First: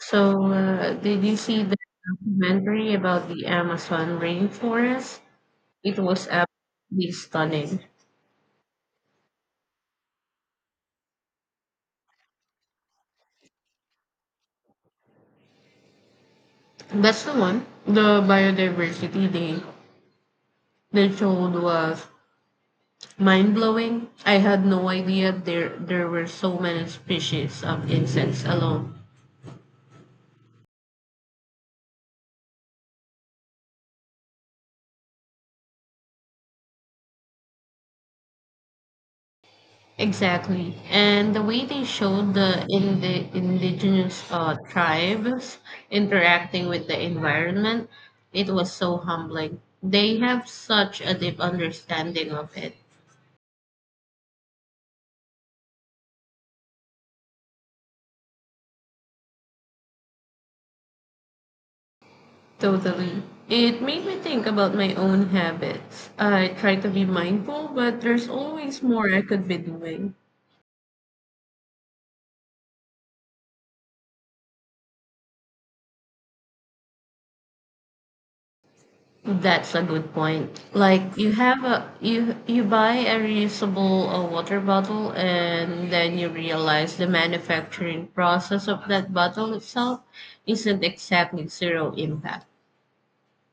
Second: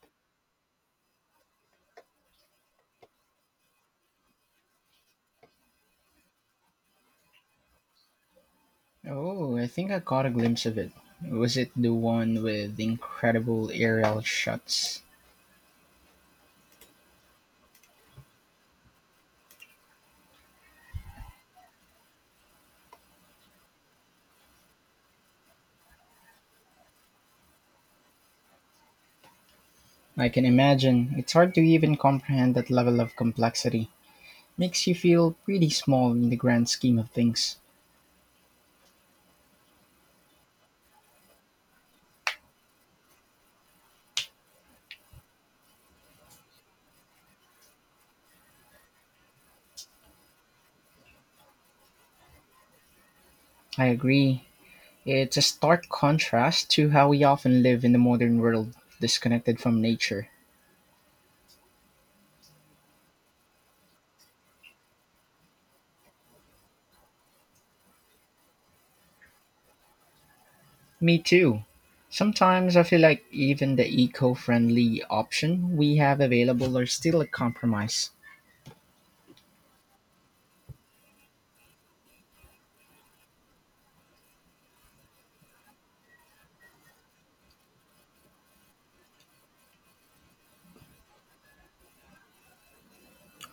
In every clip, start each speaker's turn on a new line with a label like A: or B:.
A: So, did you see the documentary about the Amazon rainforest? It was absolutely stunning.
B: Oh, I think I caught a glimpse of it. Was it the one with the incredible aerial shots?
A: That's the one. The biodiversity they showed was mind blowing. I had no idea there were so many species of insects alone.
B: I can imagine. It's hard to even comprehend that level of complexity. Makes you feel pretty small in the grand scheme of things.
A: Exactly. And the way they showed the indigenous tribes interacting with the environment, it was so humbling. They have such a deep understanding of it.
B: I agree. It's a stark contrast to how we often live in the modern world, disconnected from nature.
A: Totally. It made me think about my own habits. I try to be mindful, but there's always more I could be doing.
B: Me too. Sometimes I feel like even the eco friendly option we have available are still a compromise,
A: That's a good point. Like you buy a reusable water bottle and then you realize the manufacturing process of that bottle itself isn't exactly zero impact.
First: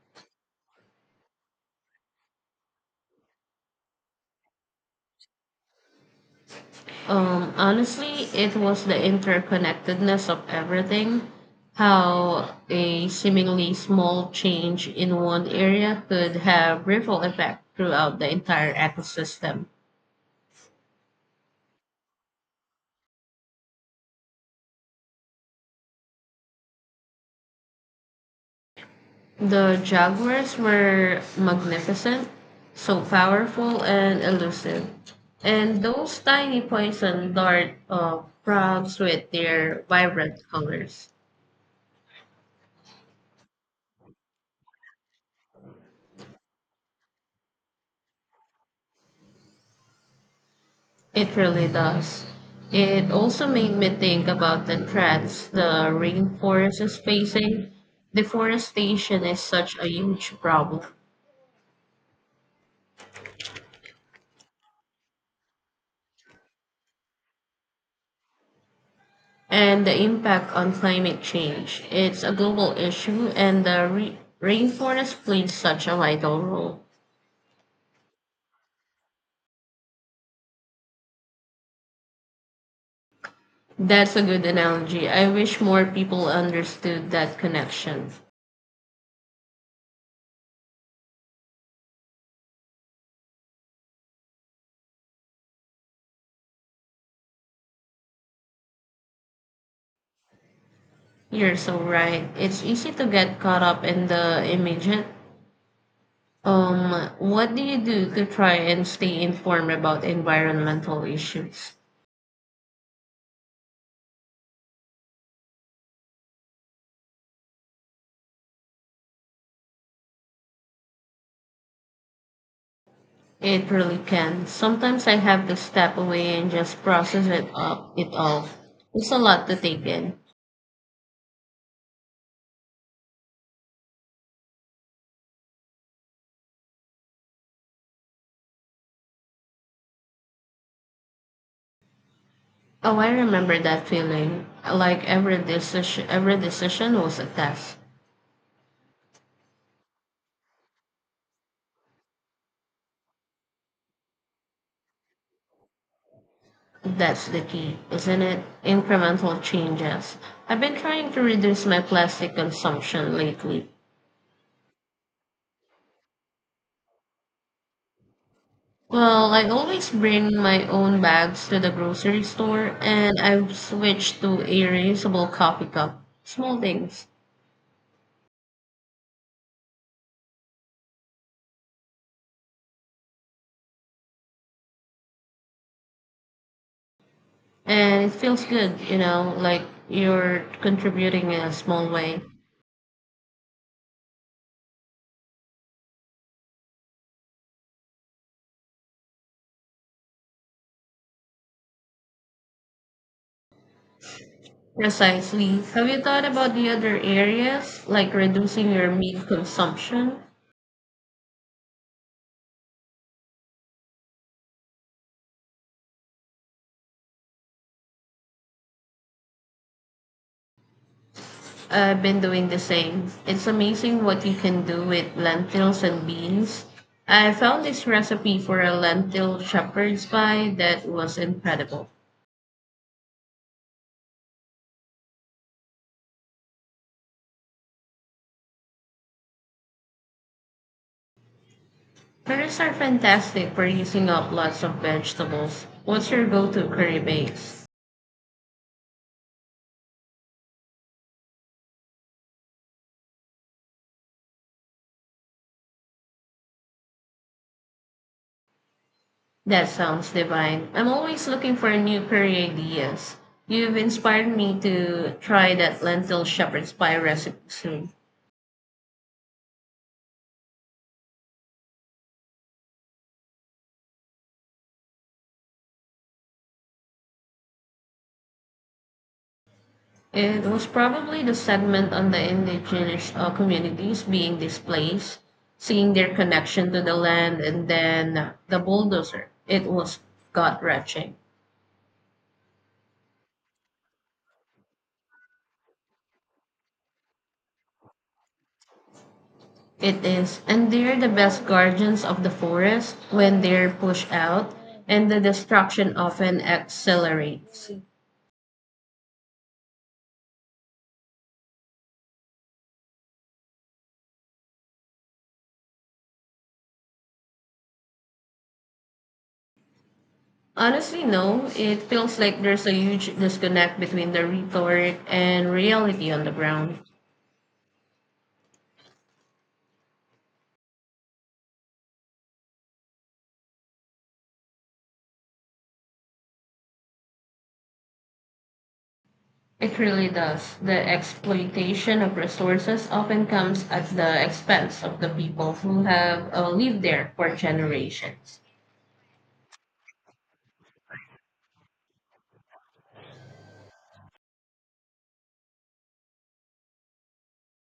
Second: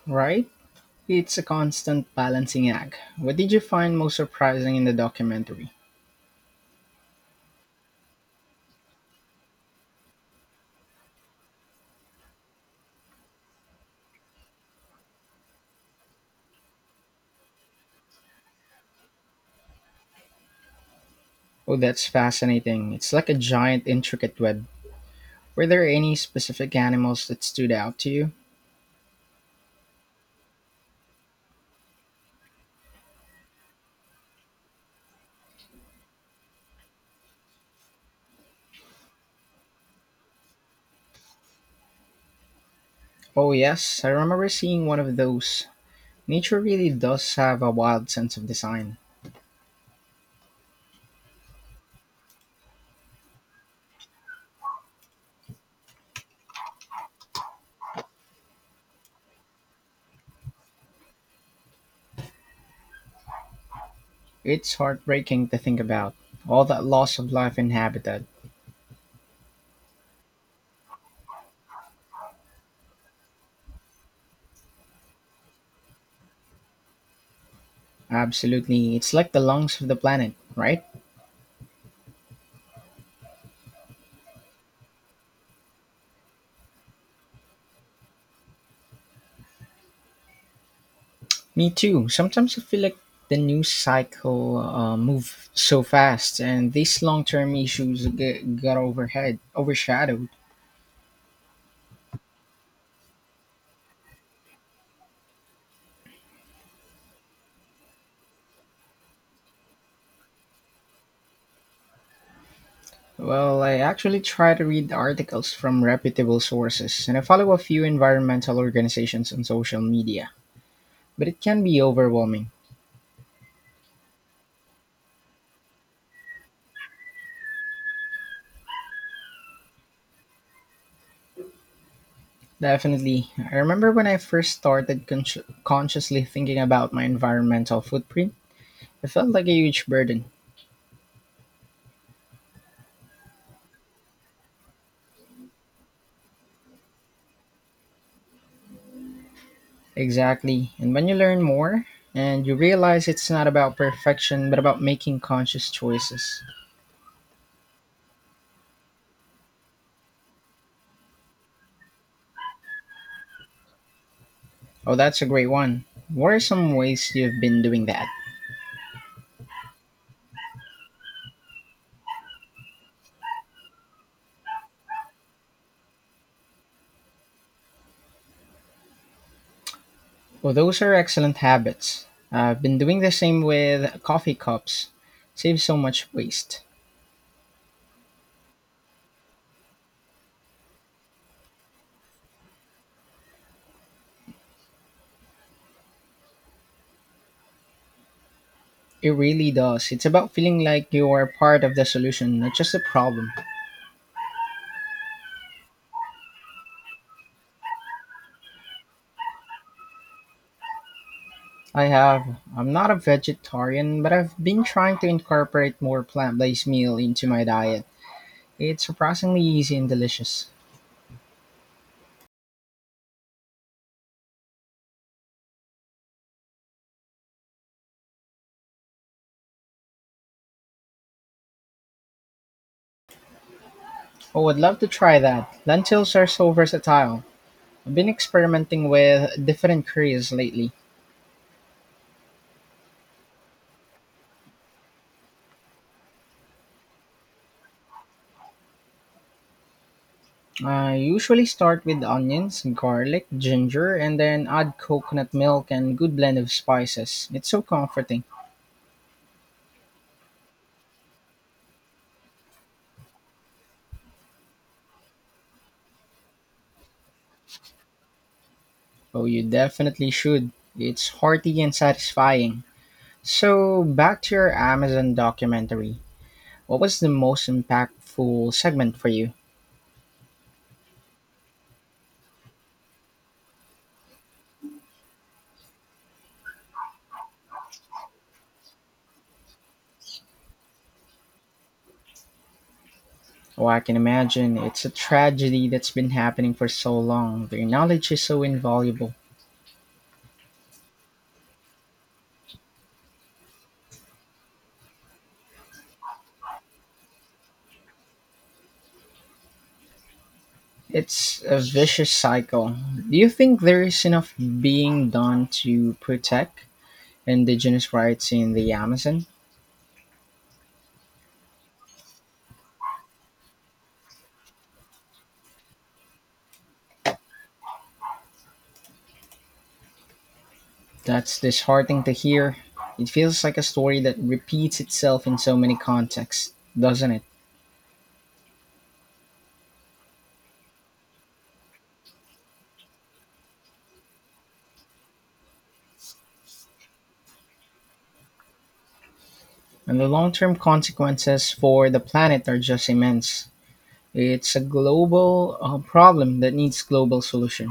B: right? It's a constant balancing act. What did you find most surprising in the documentary?
A: Honestly, it was the interconnectedness of everything, how a seemingly small change in one area could have ripple effect throughout the entire ecosystem.
B: Oh, that's fascinating. It's like a giant, intricate web. Were there any specific animals that stood out to you?
A: The Jaguars were magnificent, so powerful and elusive. And those tiny poison dart frogs with their vibrant colors.
B: Oh, yes, I remember seeing one of those. Nature really does have a wild sense of design.
A: It really does. It also made me think about the threats the rainforest is facing. Deforestation is such a huge problem.
B: It's heartbreaking to think about. All that loss of life and habitat.
A: And the impact on climate change. It's a global issue, and the rainforest plays such a vital role.
B: Absolutely, it's like the lungs of the planet, right?
A: That's a good analogy. I wish more people understood that connection.
B: Me too. Sometimes I feel like the news cycle moves so fast, and these long-term issues get, got overhead overshadowed.
A: You're so right. It's easy to get caught up in the immediate. What do you do to try and stay informed about environmental issues?
B: Well, I actually try to read articles from reputable sources, and I follow a few environmental organizations on social media. But it can be overwhelming.
A: It really can. Sometimes I have to step away and just process it all. It's a lot to take in.
B: Definitely. I remember when I first started consciously thinking about my environmental footprint, it felt like a huge burden.
A: Oh, I remember that feeling. Like every decision was a test.
B: Exactly. And when you learn more and you realize it's not about perfection but about making conscious choices.
A: That's the key, isn't it? Incremental changes. I've been trying to reduce my plastic consumption lately.
B: Oh, that's a great one. What are some ways you've been doing that?
A: Well, I always bring my own bags to the grocery store, and I've switched to a reusable coffee cup. Small things.
B: Well, those are excellent habits. I've been doing the same with coffee cups. Saves so much waste.
A: And it feels good, like you're contributing in a small way.
B: It really does. It's about feeling like you are part of the solution, not just the problem.
A: Precisely. Have you thought about the other areas, like reducing your meat consumption?
B: I have. I'm not a vegetarian, but I've been trying to incorporate more plant based meal into my diet. It's surprisingly easy and delicious.
A: I've been doing the same. It's amazing what you can do with lentils and beans. I found this recipe for a lentil shepherd's pie that was incredible.
B: Oh, I'd love to try that. Lentils are so versatile. I've been experimenting with different curries lately.
A: Curries are fantastic for using up lots of vegetables. What's your go-to curry base?
B: I usually start with onions, garlic, ginger, and then add coconut milk and good blend of spices. It's so comforting.
A: That sounds divine. I'm always looking for new curry ideas. You've inspired me to try that lentil shepherd's pie recipe soon.
B: Oh, you definitely should. It's hearty and satisfying. So, back to your Amazon documentary. What was the most impactful segment for you?
A: It was probably the segment on the indigenous communities being displaced, seeing their connection to the land, and then the bulldozer. It was gut wrenching.
B: Oh, I can imagine. It's a tragedy that's been happening for so long. Their knowledge is so invaluable.
A: It is, and they're the best guardians of the forest when they're pushed out, and the destruction often accelerates.
B: It's a vicious cycle. Do you think there is enough being done to protect indigenous rights in the Amazon?
A: Honestly, no, it feels like there's a huge disconnect between the rhetoric and reality on the ground.
B: That's disheartening to hear. It feels like a story that repeats itself in so many contexts, doesn't it?
A: It really does. The exploitation of resources often comes at the expense of the people who have lived there for generations.
B: And the long term consequences for the planet are just immense. It's a global problem that needs global solution.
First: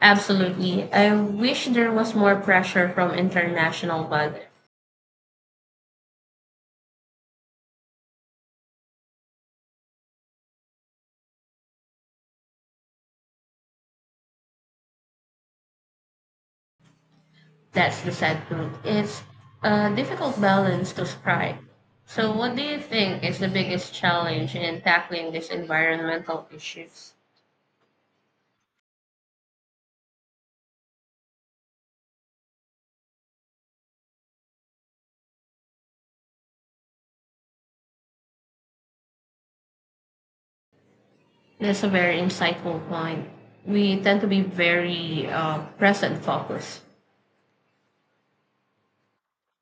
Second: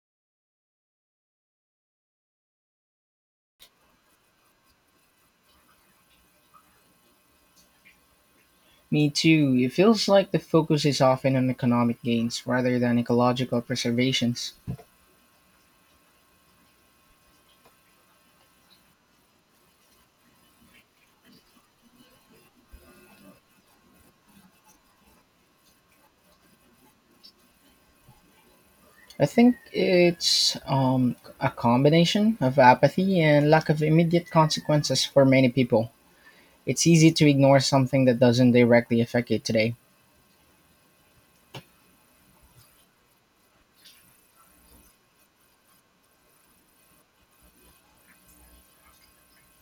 A: Absolutely. I wish there was more pressure from international bodies.
B: Me too. It feels like the focus is often on economic gains rather than ecological preservations.
A: That's the sad truth. It's a difficult balance to strike. So, what do you think is the biggest challenge in tackling these environmental issues?
B: I think it's a combination of apathy and lack of immediate consequences for many people. It's easy to ignore something that doesn't directly affect you today.
A: That's a very insightful point. We tend to be very present focused.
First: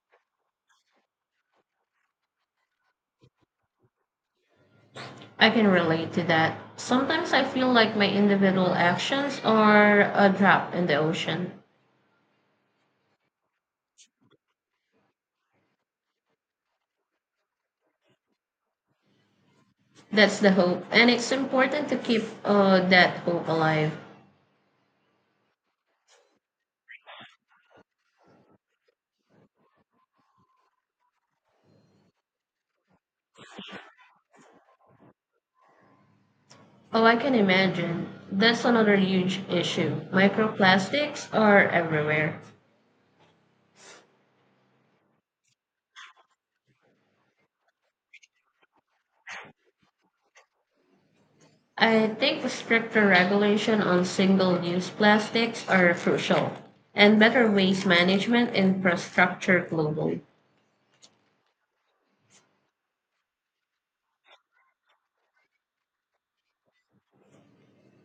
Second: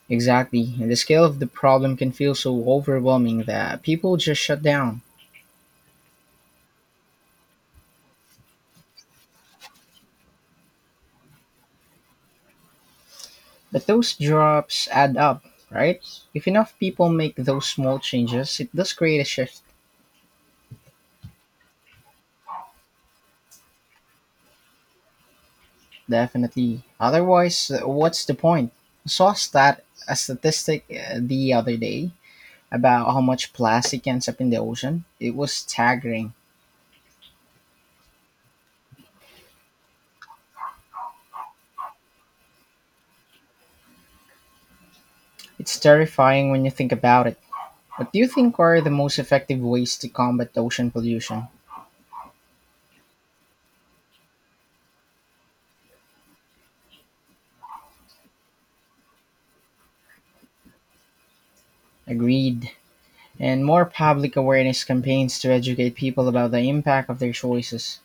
B: Exactly, and the scale of the problem can feel so overwhelming that people just shut down.
A: I can relate to that. Sometimes I feel like my individual actions are a drop in the ocean.
B: But those drops add up, right? If enough people make those small changes, it does create a shift,
A: That's the hope, and it's important to keep that hope alive.
B: definitely. Otherwise, what's the point? I saw a statistic the other day about how much plastic ends up in the ocean. It was staggering.
A: Oh, I can imagine. That's another huge issue. Microplastics are everywhere.
B: It's terrifying when you think about it. What do you think are the most effective ways to combat ocean pollution?
A: I think stricter regulation on single use plastics are crucial, and better waste management infrastructure globally.
B: Agreed. And more public awareness campaigns to educate people about the impact of their choices.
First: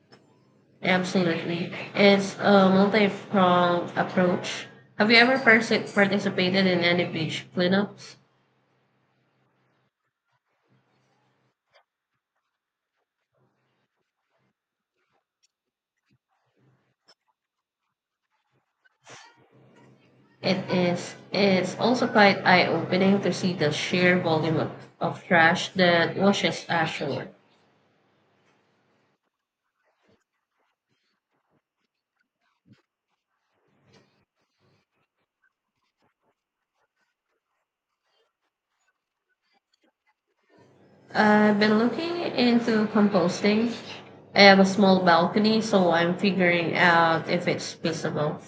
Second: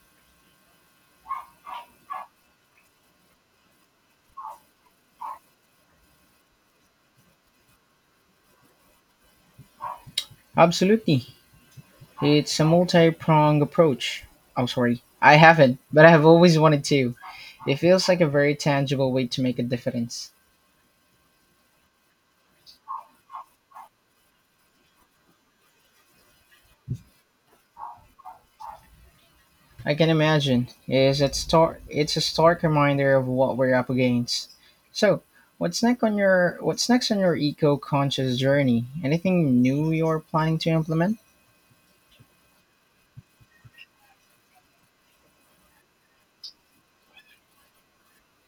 A: Absolutely. It's a multi pronged approach. Have you ever participated in any beach cleanups?
B: Absolutely. It's a multi pronged approach. I'm sorry. I haven't, but I have always wanted to. It feels like a very tangible way to make a difference.
A: It is it's also quite eye opening to see the sheer volume of trash that washes ashore.
B: I can imagine. It's a stark reminder of what we're up against. So, what's next on your eco-conscious journey? Anything new you're planning to implement?
A: I've been looking into composting. I have a small balcony, so I'm figuring out if it's feasible.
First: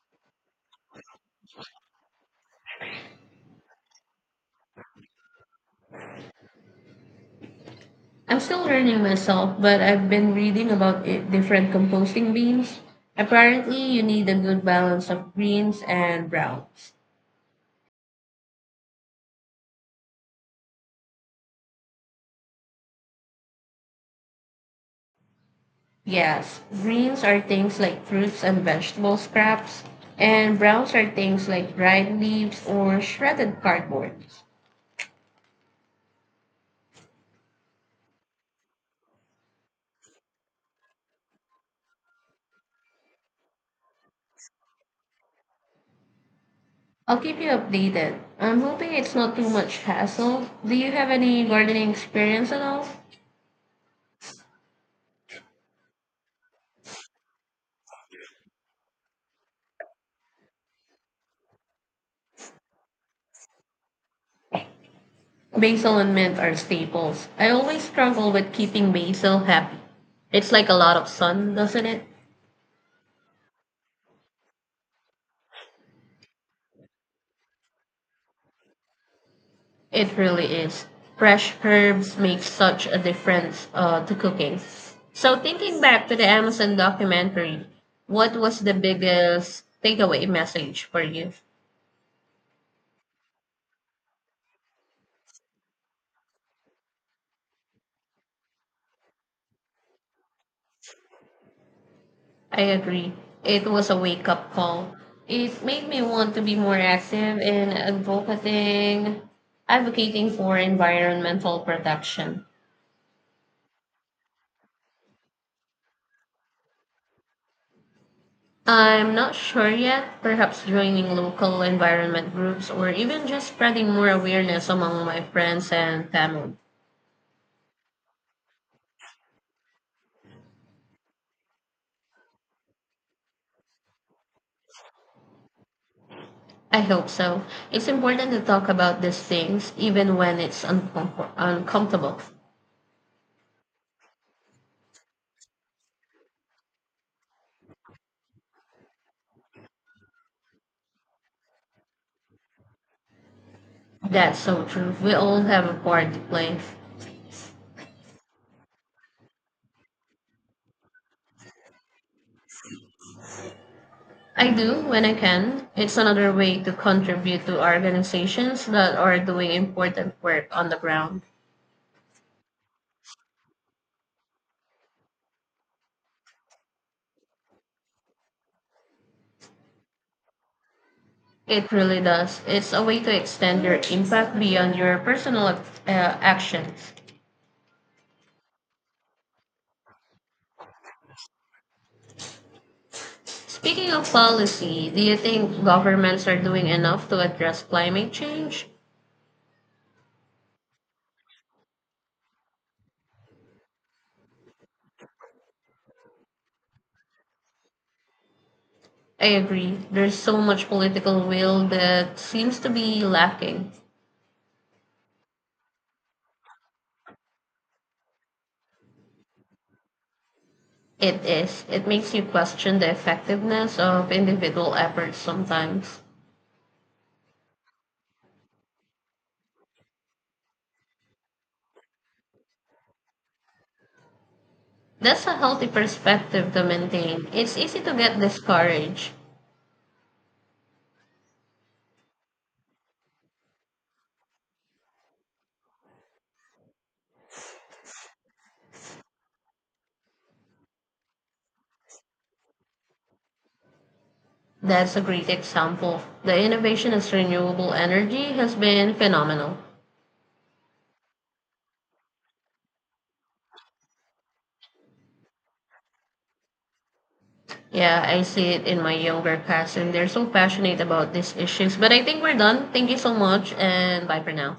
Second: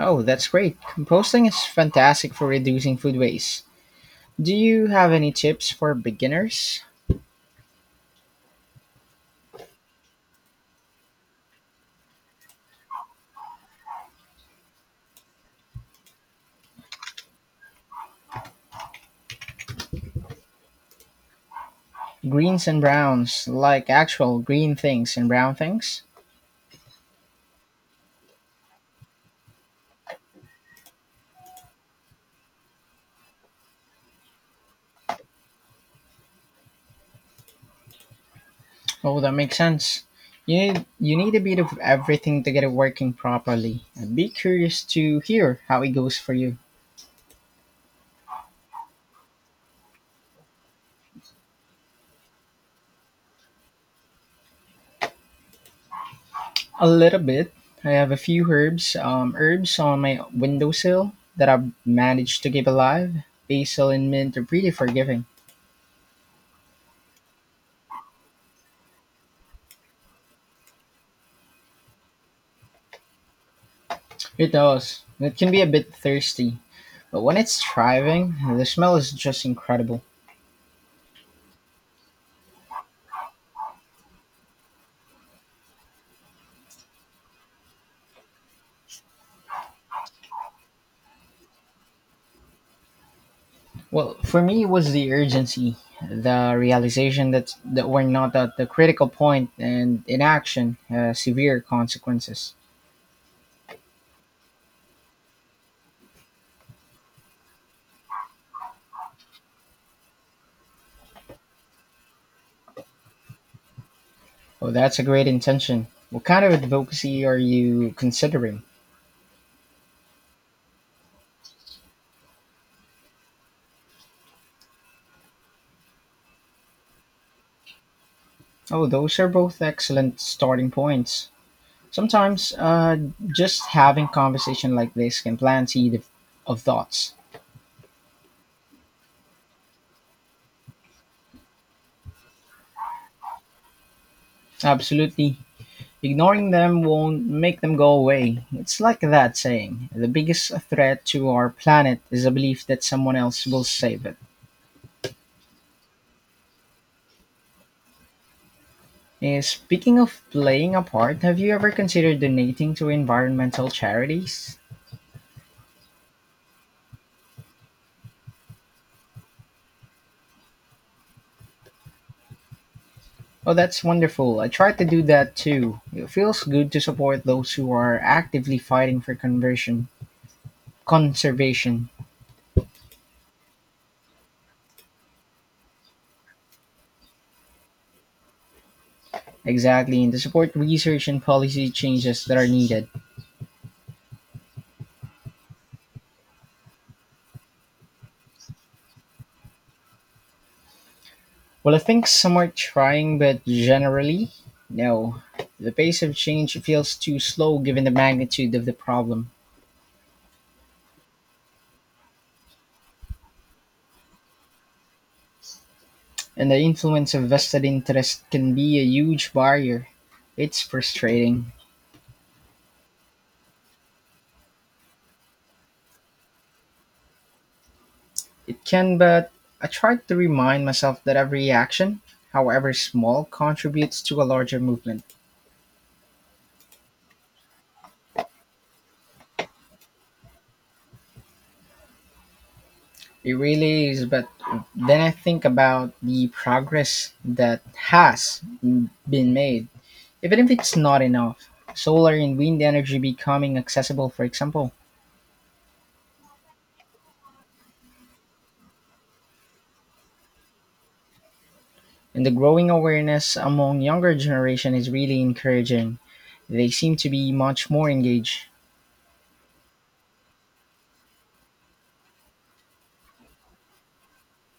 B: Oh, that's great. Composting is fantastic for reducing food waste. Do you have any tips for beginners?
A: I'm still learning myself, but I've been reading about it, different composting beans. Apparently, you need a good balance of greens and browns.
B: Greens and browns, like actual green things and brown things?
A: Yes, greens are things like fruits and vegetable scraps, and browns are things like dried leaves or shredded cardboard.
B: Oh, that makes sense. You need a bit of everything to get it working properly. I'd be curious to hear how it goes for you.
A: I'll keep you updated. I'm hoping it's not too much hassle. Do you have any gardening experience at all?
B: A little bit. I have a few herbs, herbs on my windowsill that I've managed to keep alive. Basil and mint are pretty forgiving.
A: Basil and mint are staples. I always struggle with keeping basil happy. It's like a lot of sun, doesn't it?
B: It does. It can be a bit thirsty, but when it's thriving, the smell is just incredible.
A: It really is. Fresh herbs make such a difference to cooking. So, thinking back to the Amazon documentary, what was the biggest takeaway message for you?
B: Well, for me, it was the urgency, the realization that we're not at the critical point, and inaction has severe consequences.
A: I agree. It was a wake up call. It made me want to be more active in advocating for environmental protection.
B: Oh, that's a great intention. What kind of advocacy are you considering?
A: I'm not sure yet. Perhaps joining local environment groups or even just spreading more awareness among my friends and family.
B: Oh, those are both excellent starting points. Sometimes just having conversation like this can plant of
A: I hope
B: thoughts.
A: so. It's important to talk about these things even when it's uncomfortable.
B: Absolutely. Ignoring them won't make them go away. It's like that saying, the biggest threat to our planet is a belief that someone else will save it.
A: That's so true. We all have a part to play.
B: Speaking of playing a part, have you ever considered donating to environmental
A: I
B: charities?
A: do when I can. It's another way to contribute to organizations that are doing important work on the ground.
B: Oh, that's wonderful. I try to do that too. It feels good to support those who are actively fighting for conversion
A: It
B: conservation.
A: really does. It's a way to extend your impact beyond your personal actions.
B: Exactly, and to support research and policy changes that are needed.
A: Speaking of policy, do you think governments are doing enough to address climate change?
B: Well, I think some are trying, but generally, no. The pace of change feels too slow given the magnitude of the
A: I
B: problem,
A: agree. There's so much political will that seems to be lacking.
B: and the influence of vested interest can be a huge barrier. It's
A: It
B: frustrating.
A: is. It makes you question the effectiveness of individual efforts sometimes.
B: It can, but I try to remind myself that every action, however small, contributes to a larger movement.
A: That's a healthy perspective to maintain. It's easy to get discouraged.
B: It really is, but then I think about the progress that has been made, even if it's not enough. Solar and wind energy becoming accessible, for example,
A: That's a great example. The innovation in renewable energy has been phenomenal.
B: and the growing awareness among younger generation is really encouraging. They seem to be much more
A: Yeah, I see
B: engaged.
A: it in my younger class, and they're so passionate about these issues. But I think we're done. Thank you so much, and bye for now.